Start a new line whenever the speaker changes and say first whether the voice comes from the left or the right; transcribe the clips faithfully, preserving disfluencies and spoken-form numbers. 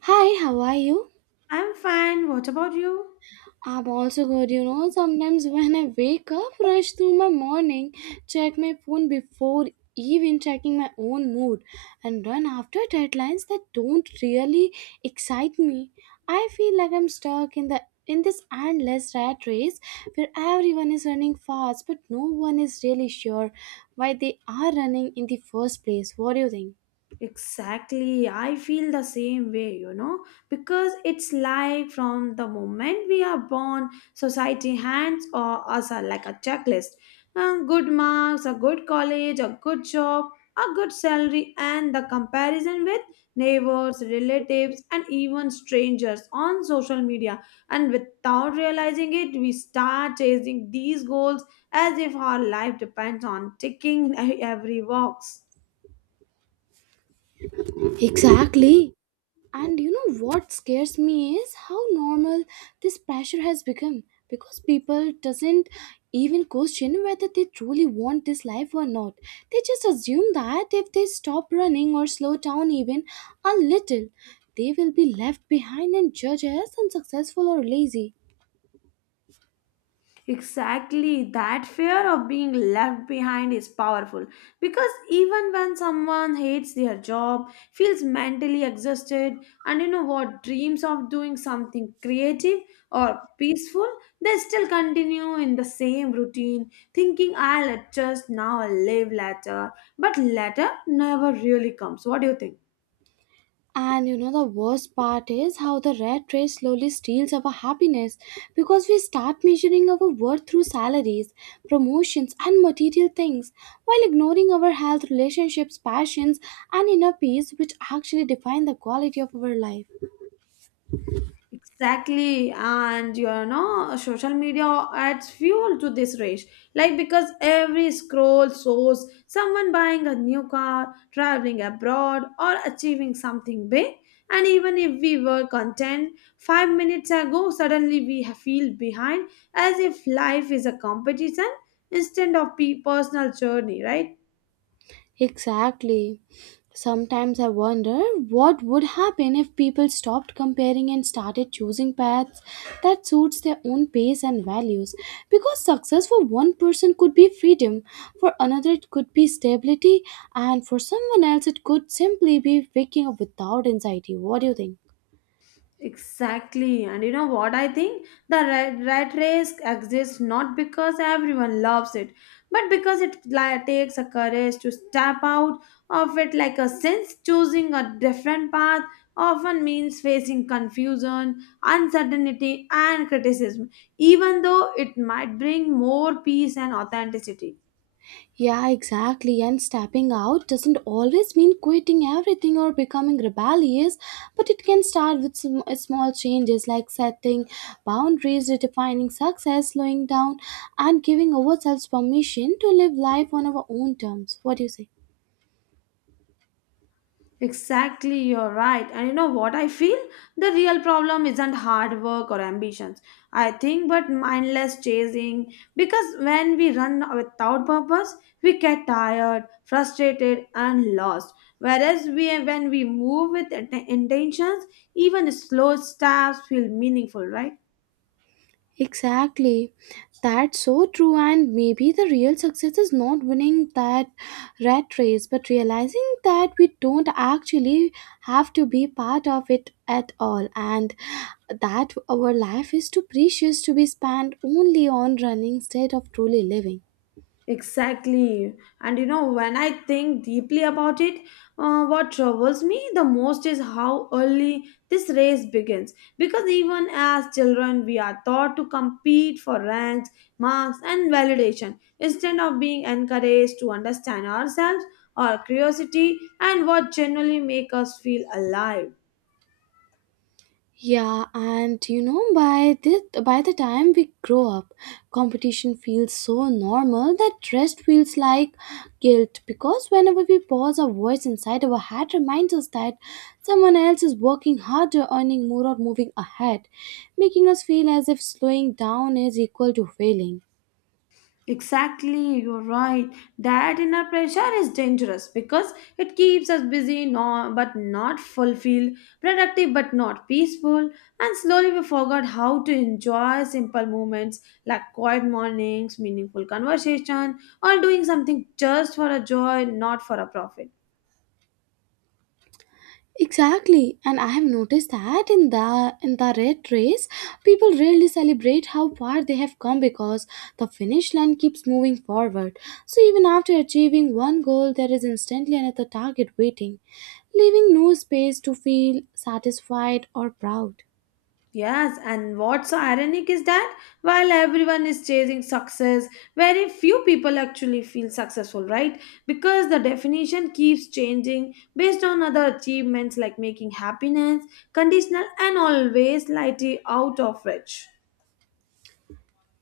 right: Hi, how are you?
left: I'm fine. What about you?
right: I'm also good. You know, sometimes when I wake up, rush through my morning, check my phone before even checking my own mood, and run after deadlines that don't really excite me. I feel like I'm stuck in the in this endless rat race where everyone is running fast, but no one is really sure why they are running in the first place. What do you think?
left: Exactly, I feel the same way, you know, because it's like from the moment we are born, society hands or us are like a checklist. Uh, good marks, a good college, a good job, a good salary, and the comparison with neighbors, relatives, and even strangers on social media. And without realizing it, we start chasing these goals as if our life depends on ticking every box.
right: Exactly. And you know what scares me is how normal this pressure has become because people doesn't even question whether they truly want this life or not. They just assume that if they stop running or slow down even a little, they will be left behind and judged as unsuccessful or lazy.
left: Exactly, that fear of being left behind is powerful because even when someone hates their job, feels mentally exhausted, and you know what, dreams of doing something creative or peaceful, they still continue in the same routine, thinking I'll adjust now, I'll live later, but later never really comes. What do you think?
right: And you know, the worst part is how the rat race slowly steals our happiness because we start measuring our worth through salaries, promotions, and material things while ignoring our health, relationships, passions, and inner peace, which actually define the quality of our life.
left: Exactly, and you know, social media adds fuel to this race. Like because every scroll shows someone buying a new car, traveling abroad, or achieving something big. And even if we were content five minutes ago, suddenly we ha- feel behind, as if life is a competition instead of pe- personal journey, right?
right: Exactly. Sometimes I wonder what would happen if people stopped comparing and started choosing paths that suits their own pace and values. Because success for one person could be freedom, for another it could be stability, and for someone else it could simply be waking up without anxiety. What do you think?
left: Exactly. And you know what I think? The rat, rat race exists not because everyone loves it, but because it li- takes a courage to step out of it like a sense choosing a different path often means facing confusion, uncertainty and criticism, even though it might bring more peace and authenticity.
right: Yeah, exactly. And stepping out doesn't always mean quitting everything or becoming rebellious, but it can start with some small changes like setting boundaries, redefining success, slowing down, and giving ourselves permission to live life on our own terms. What do you say?
left: Exactly, you're right. And you know what I feel? The real problem isn't hard work or ambitions, I think, but mindless chasing. Because when we run without purpose, we get tired, frustrated, and lost. Whereas we, when we move with int- intentions, even slow steps feel meaningful, right?
right: Exactly. That's so true. And maybe the real success is not winning that rat race, but realizing that we don't actually have to be part of it at all. And that our life is too precious to be spent only on running instead of truly living.
left: Exactly. And you know, when I think deeply about it, uh, what troubles me the most is how early this race begins. Because even as children, we are taught to compete for ranks, marks, and validation instead of being encouraged to understand ourselves, our curiosity, and what generally make us feel alive.
right: Yeah, and you know, by this, by the time we grow up, competition feels so normal that rest feels like guilt because whenever we pause, our voice inside our head reminds us that someone else is working harder, earning more, or moving ahead, making us feel as if slowing down is equal to failing.
left: Exactly, you're right. That inner pressure is dangerous because it keeps us busy no, but not fulfilled, productive but not peaceful, and slowly we forgot how to enjoy simple moments like quiet mornings, meaningful conversation, or doing something just for a joy, not for a profit.
right: Exactly, and I have noticed that in the in the red race, people rarely celebrate how far they have come because the finish line keeps moving forward. So even after achieving one goal, there is instantly another target waiting, leaving no space to feel satisfied or proud.
left: Yes, and what's so ironic is that while everyone is chasing success, very few people actually feel successful, right? Because the definition keeps changing based on other achievements like making happiness conditional and always slightly out of reach.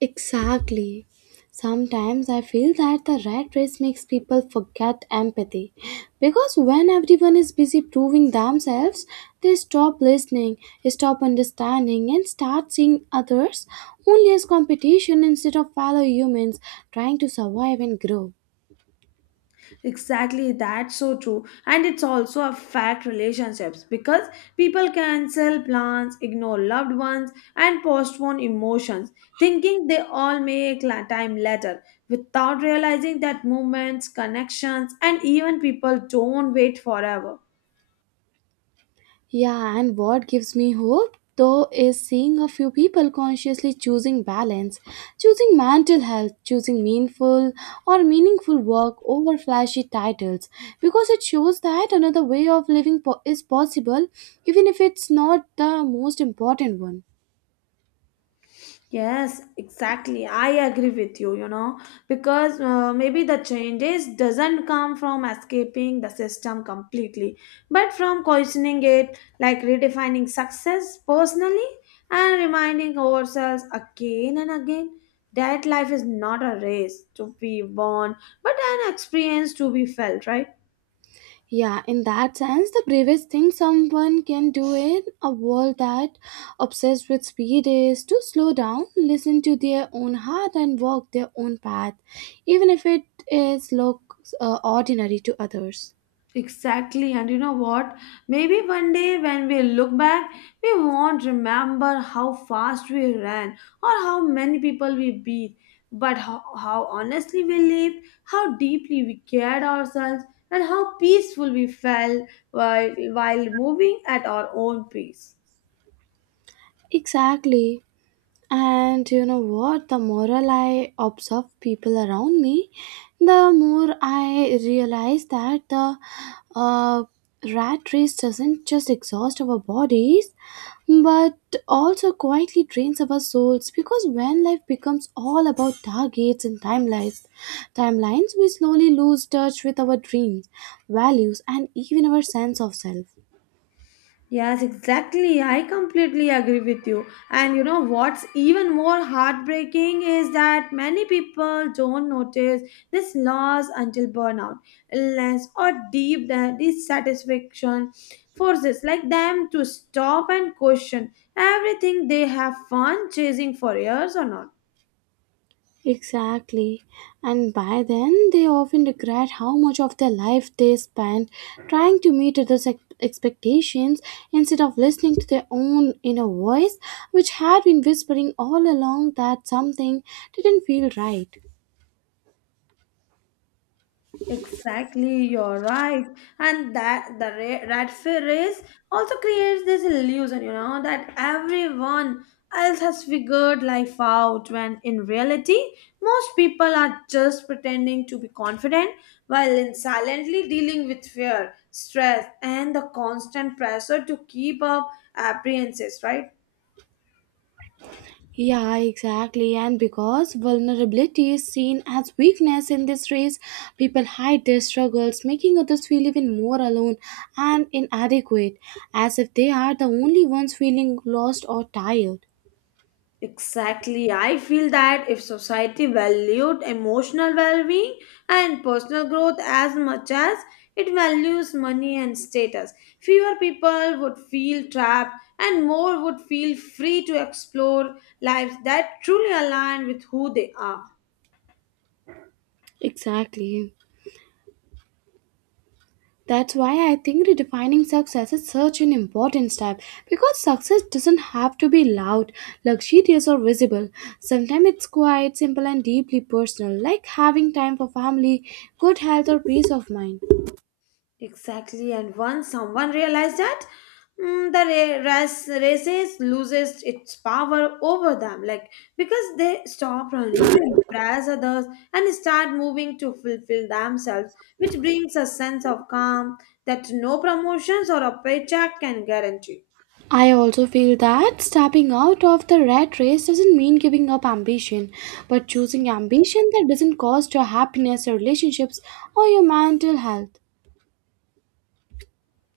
right: Exactly. Sometimes I feel that the rat race makes people forget empathy because when everyone is busy proving themselves, they stop listening, stop understanding, and start seeing others only as competition instead of fellow humans trying to survive and grow.
left: Exactly, that's so true. And it's also affect relationships because people cancel plans, ignore loved ones, and postpone emotions, thinking they all make la- time later, without realizing that moments, connections, and even people don't wait forever.
right: Yeah, and what gives me hope though is seeing a few people consciously choosing balance, choosing mental health, choosing meaningful or meaningful work over flashy titles because it shows that another way of living po- is possible even if it's not the most important one.
left: Yes, exactly. I agree with you, you know, because uh, maybe the changes doesn't come from escaping the system completely, but from questioning it, like redefining success personally and reminding ourselves again and again that life is not a race to be won, but an experience to be felt, right?
right: Yeah, in that sense, the bravest thing someone can do in a world that obsessed with speed is to slow down, listen to their own heart, and walk their own path, even if it is looks uh, ordinary to others.
left: Exactly, and you know what? Maybe one day when we look back, we won't remember how fast we ran or how many people we beat, but how, how honestly we lived, how deeply we cared ourselves, and how peaceful we felt while, while moving at our own pace.
right: Exactly. And you know what? The more I observe people around me, the more I realize that the uh, rat race doesn't just exhaust our bodies, but also quietly drains our souls. Because when life becomes all about targets and timelines, timelines, we slowly lose touch with our dreams, values, and even our sense of self.
left: Yes, exactly. I completely agree with you. And you know what's even more heartbreaking is that many people don't notice this loss until burnout, illness, or deep da- dissatisfaction forces like them to stop and question everything they have fun chasing for years or not.
right: Exactly. And by then, they often regret how much of their life they spent trying to meet others' ex- expectations instead of listening to their own inner voice, which had been whispering all along that something didn't feel right.
left: Exactly, you're right. And that the ra- rat fear race also creates this illusion, you know, that everyone else has figured life out when in reality, most people are just pretending to be confident while in silently dealing with fear, stress, and the constant pressure to keep up apprehenses, right?
right: Yeah, exactly. And because vulnerability is seen as weakness in this race, people hide their struggles, making others feel even more alone and inadequate, as if they are the only ones feeling lost or tired.
left: Exactly. I feel that if society valued emotional well being and personal growth as much as it values money and status, fewer people would feel trapped and more would feel free to explore lives that truly align with who they are.
right: Exactly. That's why I think redefining success is such an important step because success doesn't have to be loud, luxurious, or visible. Sometimes it's quiet, simple, and deeply personal, like having time for family, good health, or peace of mind.
left: Exactly, and once someone realized that, Mm, the ra- ras- races loses its power over them like because they stop running to impress others and start moving to fulfill themselves which brings a sense of calm that no promotions or a paycheck can guarantee
right: I also feel that stepping out of the rat race doesn't mean giving up ambition, but choosing ambition that doesn't cost your happiness, your relationships, or your mental health.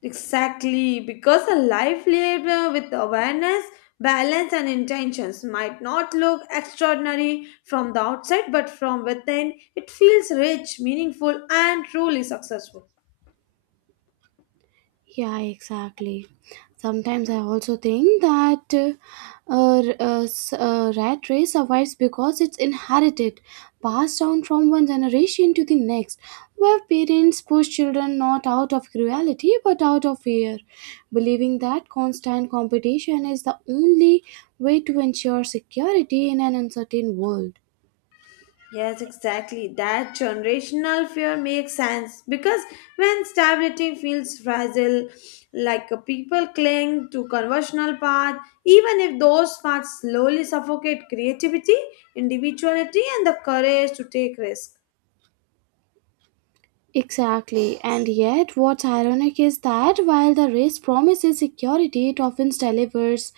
left: exactly because a life lived uh, with awareness balance and intentions might not look extraordinary from the outside but from within it feels rich meaningful and truly successful.
right: Yeah, exactly. Sometimes I also think that uh, a, a s- a rat race survives because it's inherited, passed down from one generation to the next, where parents push children not out of cruelty but out of fear, believing that constant competition is the only way to ensure security in an uncertain world.
left: Yes, exactly. That generational fear makes sense because when stability feels fragile, like uh, people cling to conventional path, even if those paths slowly suffocate creativity, individuality, and the courage to take risks.
right: Exactly, and yet what's ironic is that while the race promises security, it often delivers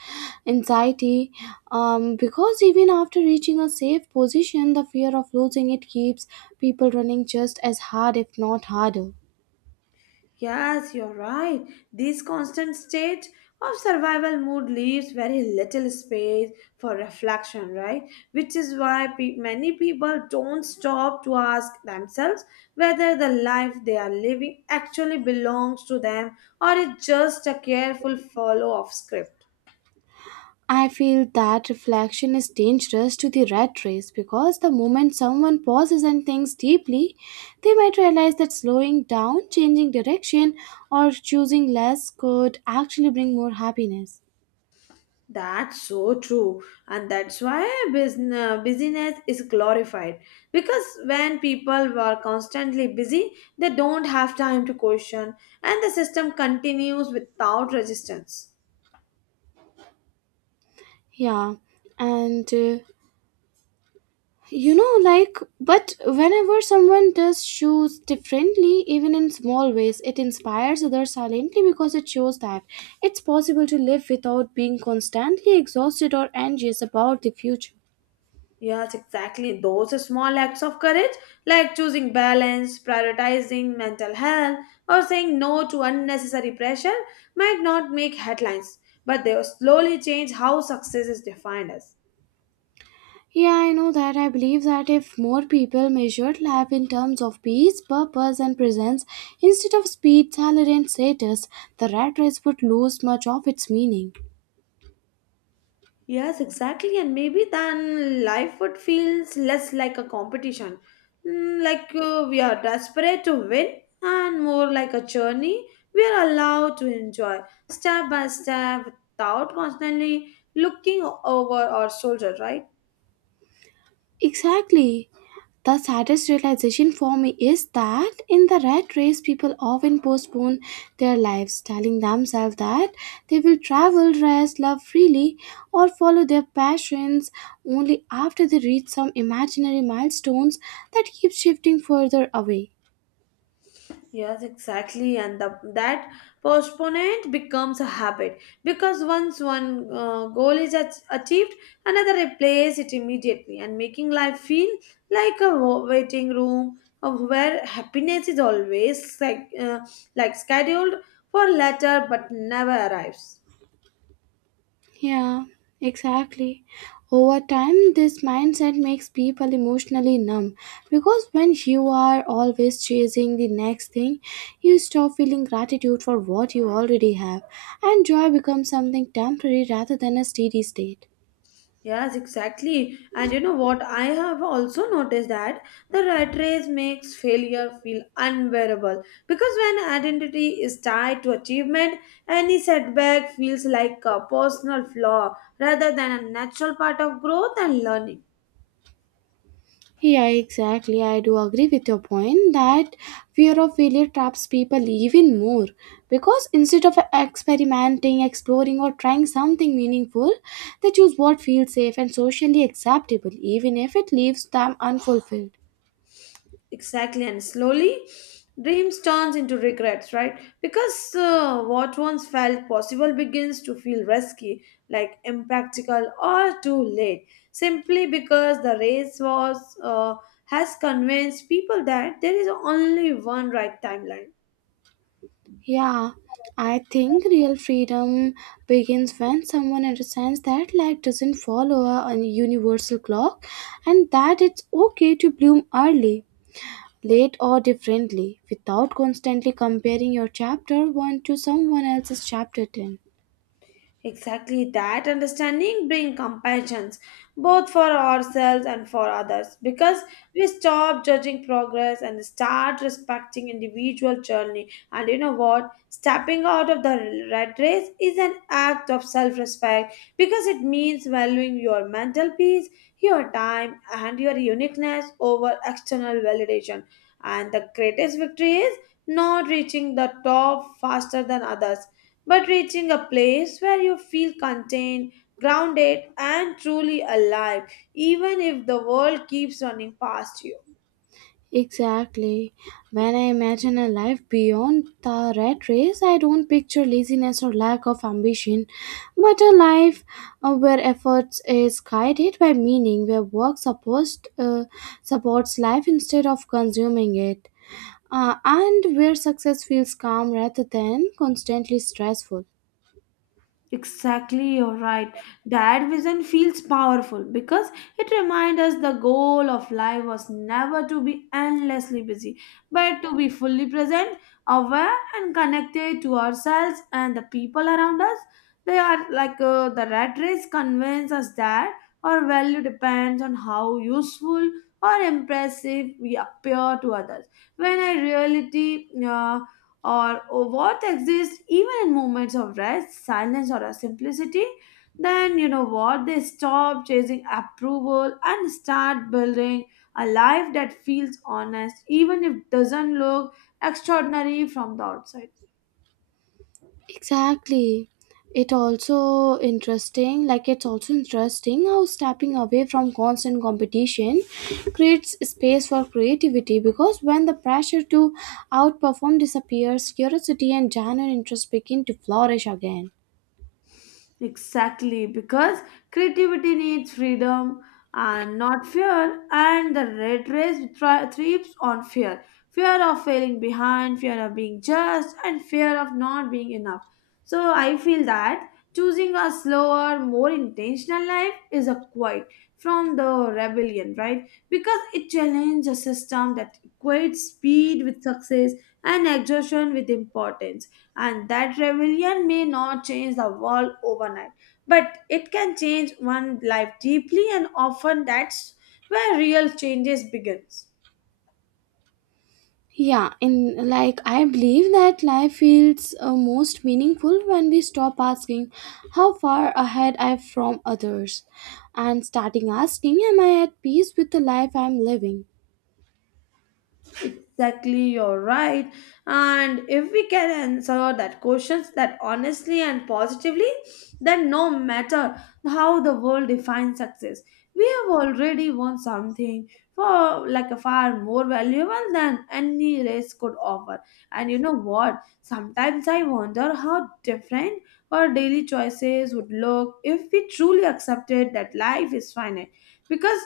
right: anxiety um, because even after reaching a safe position, the fear of losing it keeps people running just as hard, if not harder.
left: Yes, you're right. This constant state of survival mood leaves very little space for reflection, right? Which is why pe- many people don't stop to ask themselves whether the life they are living actually belongs to them or is just a careful follow of script.
right: I feel that reflection is dangerous to the rat race because the moment someone pauses and thinks deeply, they might realize that slowing down, changing direction, or choosing less could actually bring more happiness.
left: That's so true, and that's why business busyness is glorified because when people are constantly busy, they don't have time to question, and the system continues without resistance.
right: Yeah, and uh, you know, like, but whenever someone does shoes differently, even in small ways, it inspires others silently because it shows that it's possible to live without being constantly exhausted or anxious about the future.
left: Yes, exactly. Those are small acts of courage, like choosing balance, prioritizing mental health, or saying no to unnecessary pressure, might not make headlines, but they will slowly change how success is defined as.
right: Yeah, I know that. I believe that if more people measured life in terms of peace, purpose, and presence instead of speed, salary, and status, the rat race would lose much of its meaning.
left: Yes, exactly. And maybe then life would feel less like a competition. Mm, Like uh, we are desperate to win and more like a journey we are allowed to enjoy step by step without constantly looking over our shoulder, right?
right: Exactly. The saddest realization for me is that in the rat race, people often postpone their lives, telling themselves that they will travel, rest, love freely, or follow their passions only after they reach some imaginary milestones that keep shifting further away.
left: Yes, exactly, and the, that postponement becomes a habit because once one uh, goal is ach- achieved, another replaces it immediately, and making life feel like a wa- waiting room of where happiness is always like uh, like scheduled for later but never arrives.
right: Yeah, exactly. Over time, this mindset makes people emotionally numb because when you are always chasing the next thing, you stop feeling gratitude for what you already have, and joy becomes something temporary rather than a steady state.
left: Yes, exactly. And you know what? I have also noticed that the rat race makes failure feel unbearable because when identity is tied to achievement, any setback feels like a personal flaw rather than a natural part of growth and learning.
right: Yeah, exactly. I do agree with your point that fear of failure traps people even more because instead of experimenting, exploring, or trying something meaningful, they choose what feels safe and socially acceptable, even if it leaves them unfulfilled.
left: Exactly, and slowly dreams turns into regrets, right? Because uh, what once felt possible begins to feel risky, like impractical or too late, simply because the race was uh, has convinced people that there is only one right timeline.
right: Yeah, I think real freedom begins when someone understands that life doesn't follow a a universal clock and that it's okay to bloom early, late or differently without constantly comparing your chapter one to someone else's chapter ten.
left: Exactly that understanding brings compassions both for ourselves and for others because we stop judging progress and start respecting individual journey and you know what stepping out of the rat race is an act of self-respect because it means valuing your mental peace your time and your uniqueness over external validation and the greatest victory is not reaching the top faster than others but reaching a place where you feel contained, grounded, and truly alive, even if the world keeps running past you.
right: Exactly. When I imagine a life beyond the rat race, I don't picture laziness or lack of ambition, but a life uh, where efforts is guided by meaning, where work supports, uh, supports life instead of consuming it, uh, and where success feels calm rather than constantly stressful.
left: Exactly, you're right. That vision feels powerful because it reminds us the goal of life was never to be endlessly busy, but to be fully present, aware, and connected to ourselves and the people around us. They are like uh, the rat race convinces us that our value depends on how useful or impressive we appear to others. When in reality, uh, or what exists even in moments of rest, silence, or a simplicity, then you know what they stop chasing approval and start building a life that feels honest, even if doesn't look extraordinary from the outside.
right: Exactly. It also interesting, like it's also interesting how stepping away from constant competition creates space for creativity because when the pressure to outperform disappears, curiosity and genuine interest begin to flourish again.
left: Exactly, because creativity needs freedom and not fear, and the red race thri- thrives on fear fear of failing behind, fear of being judged, and fear of not being enough. So, I feel that choosing a slower, more intentional life is a quiet from the rebellion, right? Because it challenges a system that equates speed with success and exhaustion with importance. And that rebellion may not change the world overnight, but it can change one life deeply, and often that's where real changes begins.
right: Yeah, in like I believe that life feels uh, most meaningful when we stop asking how far ahead I am from others and starting asking am I at peace with the life I'm living.
left: Exactly, you're right. And if we can answer that questions that honestly and positively, then no matter how the world defines success, we have already won something for like a far more valuable than any race could offer. And you know what? Sometimes I wonder how different our daily choices would look if we truly accepted that life is finite. Because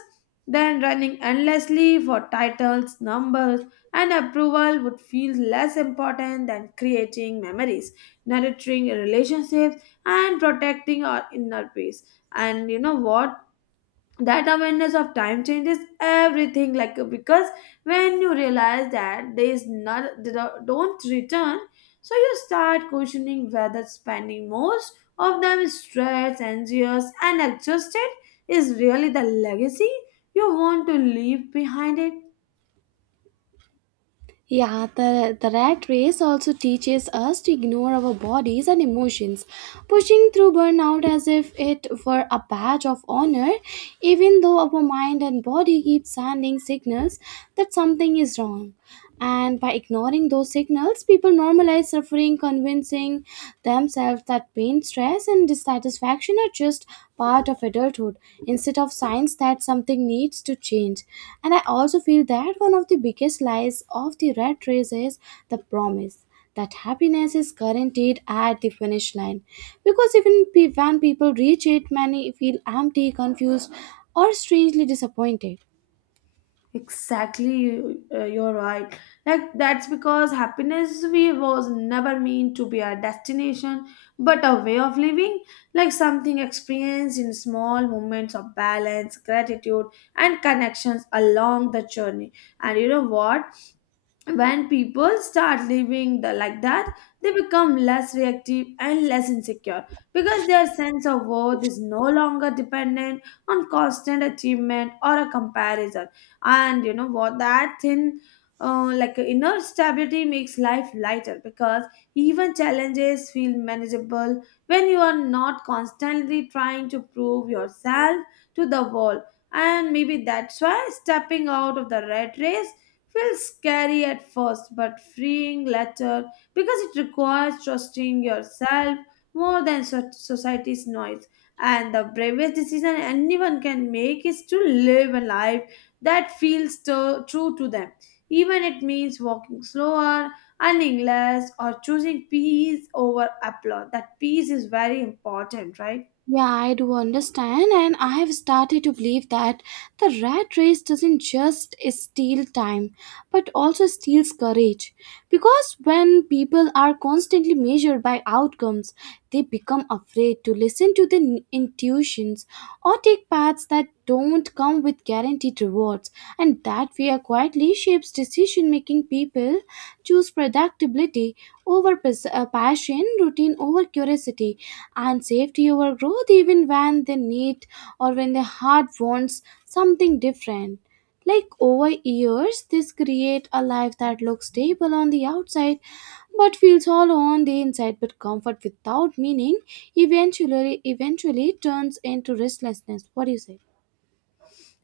left: then running endlessly for titles, numbers, and approval would feel less important than creating memories, nurturing relationships, and protecting our inner peace. And you know what? That awareness of time changes everything. Like because when you realize that days not they don't don't return, so you start questioning whether spending most of them stressed, anxious, and exhausted is really the legacy you want to leave behind it.
right: Yeah, the, the rat race also teaches us to ignore our bodies and emotions, pushing through burnout as if it were a badge of honor, even though our mind and body keep sending signals that something is wrong. And by ignoring those signals, people normalize suffering, convincing themselves that pain stress and dissatisfaction are just part of adulthood instead of signs that something needs to change. And I also feel that one of the biggest lies of the rat race is the promise that happiness is guaranteed at the finish line. Because even pe- when people reach it, many feel empty, confused, or strangely disappointed.
left: Exactly, you- uh, you're right. Like that's because happiness we was never meant to be a destination, but a way of living, like something experienced in small moments of balance, gratitude, and connections along the journey. And you know what? When people start living the, like that, they become less reactive and less insecure because their sense of worth is no longer dependent on constant achievement or a comparison. And you know what? That thin uh, Like inner stability makes life lighter because even challenges feel manageable when you are not constantly trying to prove yourself to the world. And maybe that's why stepping out of the rat race feels scary at first but freeing later, because it requires trusting yourself more than so- society's noise. And the bravest decision anyone can make is to live a life that feels tu- true to them, even it means walking slower, earning less, or choosing peace over applause. That peace is very important, right?
right: Yeah, I do understand, and I have started to believe that the rat race doesn't just steal time but also steals courage. Because when people are constantly measured by outcomes, they become afraid to listen to their n- intuitions or take paths that don't come with guaranteed rewards, and that fear quietly shapes decision making people choose predictability over pas- uh, passion, routine over curiosity, and safety over growth, even when they need or when the heart wants something different. Like over years, this create a life that looks stable on the outside but feels hollow on the inside. But comfort without meaning eventually eventually turns into restlessness. What do you say?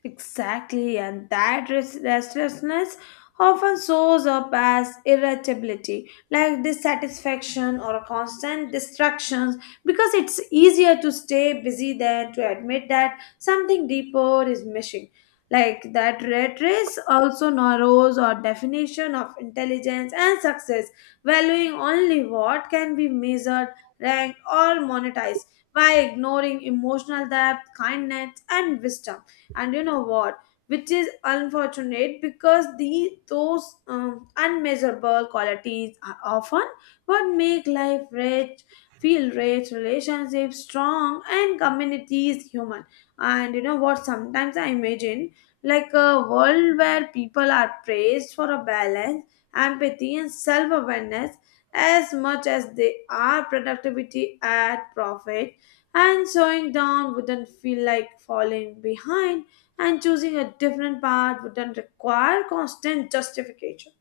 left: Exactly, and that res- restlessness often shows up as irritability, like dissatisfaction or a constant distractions, because it's easier to stay busy than to admit that something deeper is missing. Like that red race also narrows our definition of intelligence and success, valuing only what can be measured, ranked, or monetized by ignoring emotional depth, kindness, and wisdom. And you know what? Which is unfortunate, because the those um, unmeasurable qualities are often what make life rich, feel rich, relationships strong, and communities human. And you know what? Sometimes I imagine like a world where people are praised for a balance, empathy, and self-awareness as much as they are productivity at profit, and slowing down wouldn't feel like falling behind, and choosing a different path wouldn't require constant justification.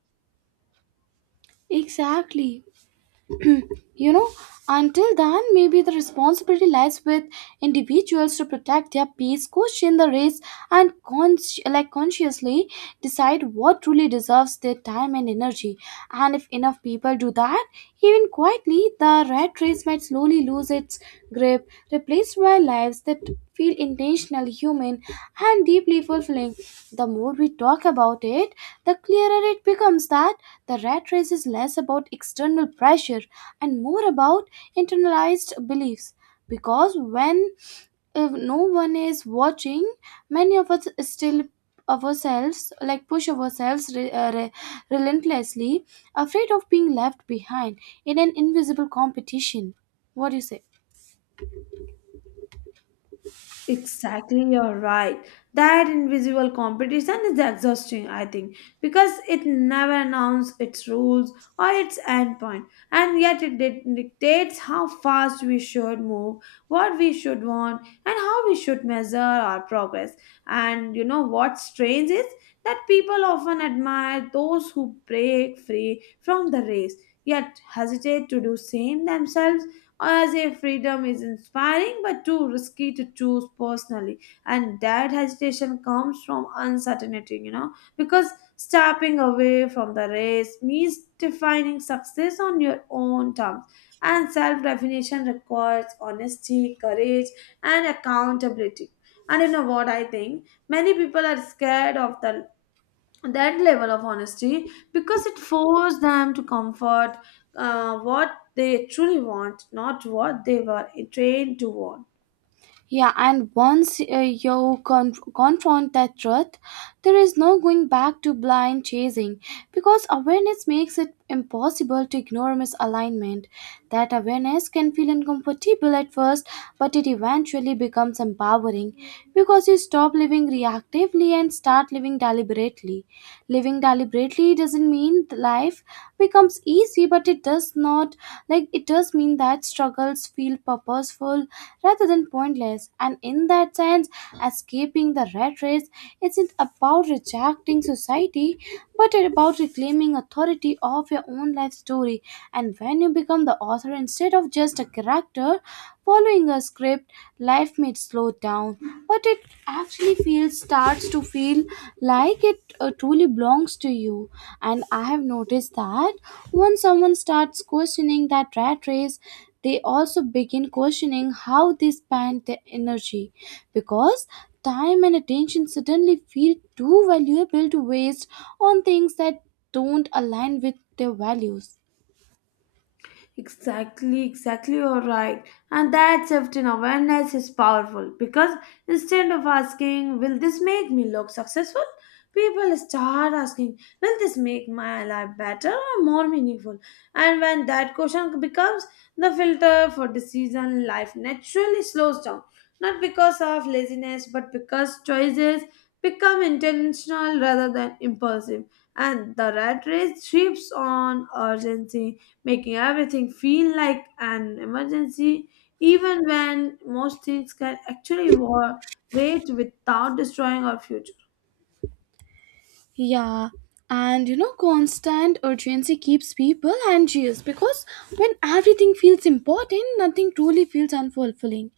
right: Exactly. You know, until then, maybe the responsibility lies with individuals to protect their peace, question the race, and cons- like consciously decide what truly deserves their time and energy. And if enough people do that, even quietly, the rat race might slowly lose its its grip, replaced by lives that feel intentional, human, and deeply fulfilling. The more we talk about it, the clearer it becomes that the rat race is less about external pressure and more about internalized beliefs. Because when if no one is watching, many of us still of ourselves like push ourselves re- uh, re- relentlessly, afraid of being left behind in an invisible competition. What do you say?
left: Exactly, you're right. That invisible competition is exhausting, I think, because it never announced its rules or its endpoint, and yet it di- dictates how fast we should move, what we should want, and how we should measure our progress. And you know what's strange is that people often admire those who break free from the race, yet hesitate to do same themselves, as if freedom is inspiring but too risky to choose personally. And that hesitation comes from uncertainty, you know, because stepping away from the race means defining success on your own terms. And self definition requires honesty, courage, and accountability. And you know what I think? Many people are scared of the that level of honesty because it forced them to comfort uh, what they truly want, not what they were trained to want.
right: Yeah, and once uh, you con- confront that truth, there is no going back to blind chasing because awareness makes it impossible to ignore misalignment. That awareness can feel uncomfortable at first, but it eventually becomes empowering because you stop living reactively and start living deliberately. Living deliberately doesn't mean that life becomes easy, but it does not like it does mean that struggles feel purposeful rather than pointless. And in that sense, escaping the rat race isn't about rejecting society, but about reclaiming authority of your own life story. And when you become the author instead of just a character following a script, life may slow down but it actually feels starts to feel like it uh, truly belongs to you. And I have noticed that when someone starts questioning that rat race, they also begin questioning how they spend their energy, because time and attention suddenly feel too valuable to waste on things that don't align with their values.
left: Exactly, exactly, you're right. And that shift in awareness is powerful because instead of asking, will this make me look successful? People start asking, will this make my life better or more meaningful? And when that question becomes the filter for decision, life naturally slows down. Not because of laziness, but because choices become intentional rather than impulsive. And the rat race thrives on urgency, making everything feel like an emergency, even when most things can actually wa- wait without destroying our future.
right: Yeah, and you know, constant urgency keeps people anxious, because when everything feels important, nothing truly feels unfulfilling.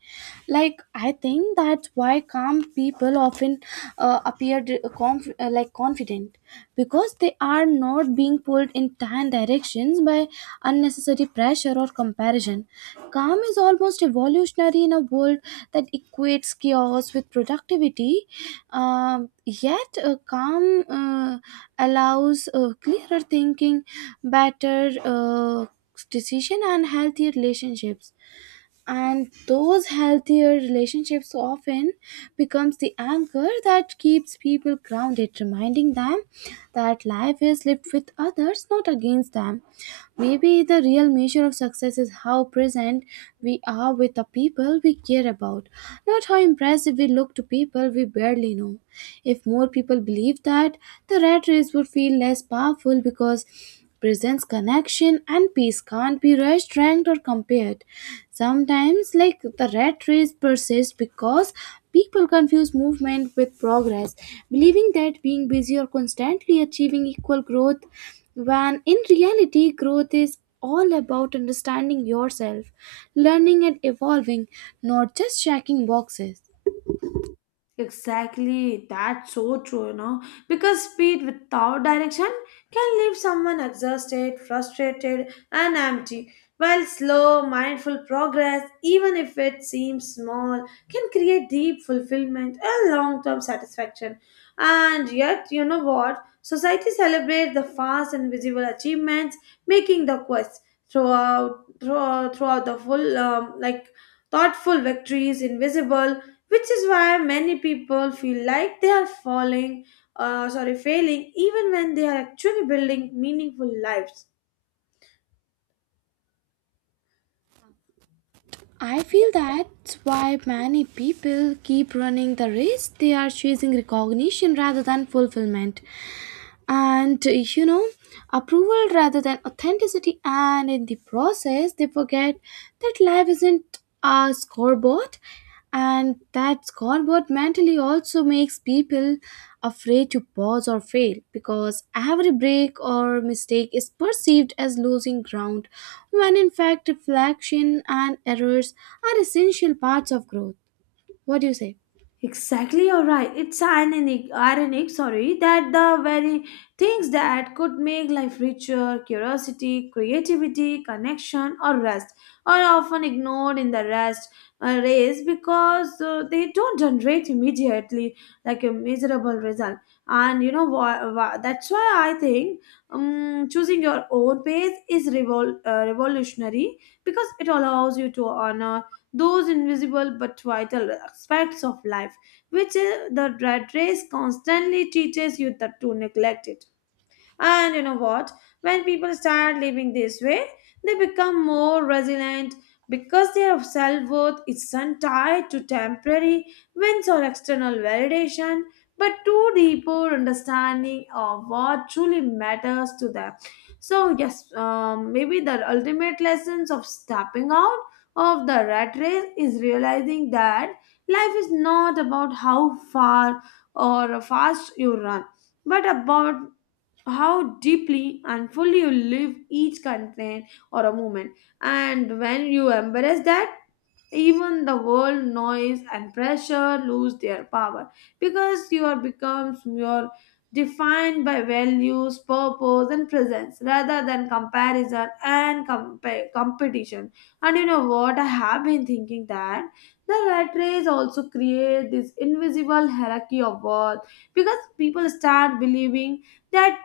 right: Like I think that's why calm people often uh, appear d- conf- uh, like confident, because they are not being pulled in ten directions by unnecessary pressure or comparison. Calm is almost evolutionary in a world that equates chaos with productivity. Um, Yet, uh, calm uh, allows uh, clearer thinking, better uh, decision, and healthier relationships. And those healthier relationships often becomes the anchor that keeps people grounded, reminding them that life is lived with others, not against them. Maybe the real measure of success is how present we are with the people we care about, not how impressive we look to people we barely know. If more people believed that, the rat race would feel less powerful because presence, connection, and peace can't be rushed, ranked, or compared. Sometimes, like the rat race persists because people confuse movement with progress, believing that being busy or constantly achieving equal growth, when in reality growth is all about understanding yourself, learning and evolving, not just checking boxes.
left: Exactly, that's so true, you know. Because speed without direction can leave someone exhausted, frustrated, and empty. While slow, mindful progress, even if it seems small, can create deep fulfillment and long term satisfaction. And yet, you know what? Society celebrates the fast and visible achievements, making the quest throughout, throughout, throughout the full, um, like thoughtful victories invisible, which is why many people feel like they are falling uh, sorry failing even when they are actually building meaningful lives.
right: I feel that's why many people keep running the race. They are chasing recognition rather than fulfillment, and uh, you know, approval rather than authenticity, and in the process they forget that life isn't a scoreboard. And that scoreboard mentally also makes people afraid to pause or fail, because every break or mistake is perceived as losing ground, when in fact reflection and errors are essential parts of growth. What do you say?
left: Exactly, you're right. It's ironic, ironic, sorry, that the very things that could make life richer, curiosity, creativity, connection, or rest, are often ignored in the rest uh, race, because uh, they don't generate immediately like a miserable result. And you know why, why, that's why I think um, choosing your own pace is revol- uh, revolutionary, because it allows you to honor those invisible but vital aspects of life, which uh, the rat race constantly teaches you that to neglect it. And you know what? When people start living this way, they become more resilient because their self worth isn't tied to temporary wins or external validation, but to deeper understanding of what truly matters to them. So, yes, um, maybe the ultimate lessons of stepping out of the rat race is realizing that life is not about how far or fast you run, but about how deeply and fully you live each content or a moment. And when you embrace that, even the world noise and pressure lose their power because you are becomes your defined by values, purpose, and presence rather than comparison and compa- competition. And you know what? I have been thinking that the rat race also create this invisible hierarchy of worth because people start believing that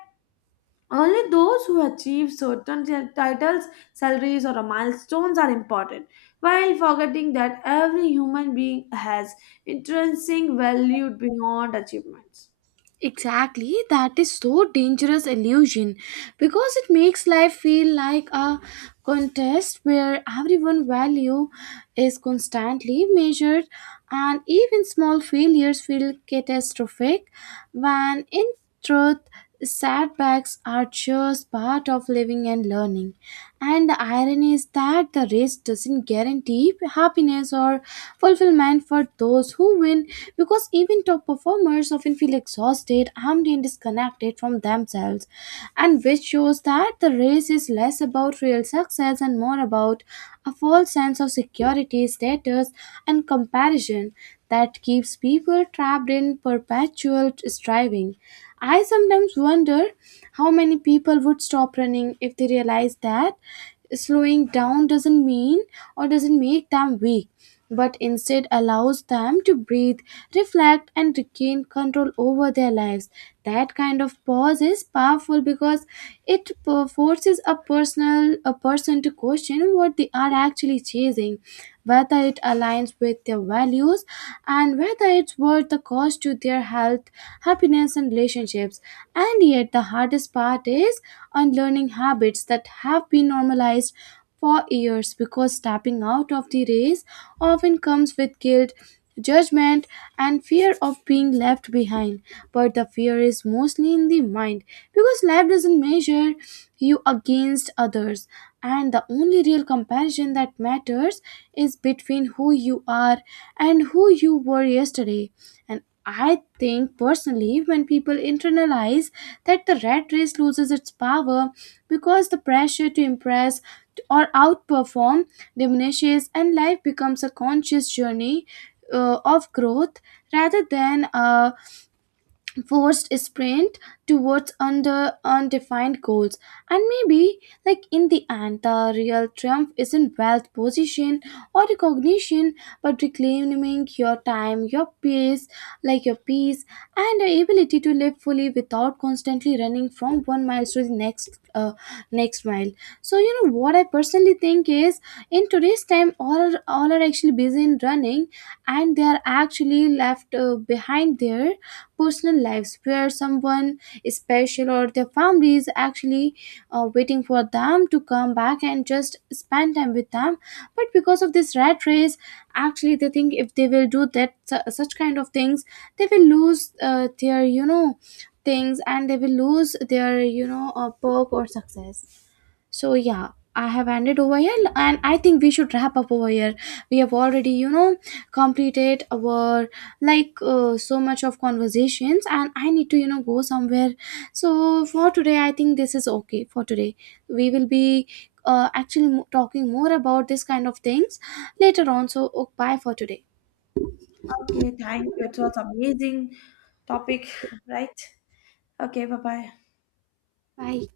left: only those who achieve certain ti- titles, salaries, or milestones are important, while forgetting that every human being has intrinsic value beyond achievements.
right: Exactly, that is so dangerous illusion because it makes life feel like a contest where everyone value is constantly measured and even small failures feel catastrophic, when in truth setbacks are just part of living and learning. And the irony is that the race doesn't guarantee happiness or fulfillment for those who win, because even top performers often feel exhausted, empty, and disconnected from themselves. And which shows that the race is less about real success and more about a false sense of security, status, and comparison that keeps people trapped in perpetual striving. I sometimes wonder how many people would stop running if they realized that slowing down doesn't mean or doesn't make them weak, but instead allows them to breathe, reflect, and regain control over their lives. That kind of pause is powerful because it po- forces a personal a person to question what they are actually chasing, whether it aligns with their values, and whether it's worth the cost to their health, happiness and relationships. And yet the hardest part is unlearning habits that have been normalized for years, because stepping out of the race often comes with guilt, judgment, and fear of being left behind. But the fear is mostly in the mind, because life doesn't measure you against others, and the only real comparison that matters is between who you are and who you were yesterday. And I think personally, when people internalize that, the rat race loses its power, because the pressure to impress or outperform diminishes, and life becomes a conscious journey uh, of growth rather than a forced sprint towards under undefined goals. And maybe, like, in the end the real triumph isn't wealth, position, or recognition, but reclaiming your time, your pace, like your peace, and the ability to live fully without constantly running from one mile to the next uh, next mile. So you know what I personally think is, in today's time, all are, all are actually busy in running, and they are actually left uh, behind there personal lives, where someone special or their family is actually uh, waiting for them to come back and just spend time with them. But because of this rat race, actually they think if they will do that su- such kind of things, they will lose uh, their, you know, things, and they will lose their, you know, uh, perk or success. So yeah, I have ended over here, and I think we should wrap up over here. We have already, you know, completed our, like, uh, so much of conversations, and I need to, you know, go somewhere. So for today, I think this is okay. For today, we will be uh, actually mo- talking more about this kind of things later on. So, oh, bye for today.
left: Okay, thank you. It was amazing topic, right? Okay, bye bye.
right: Bye.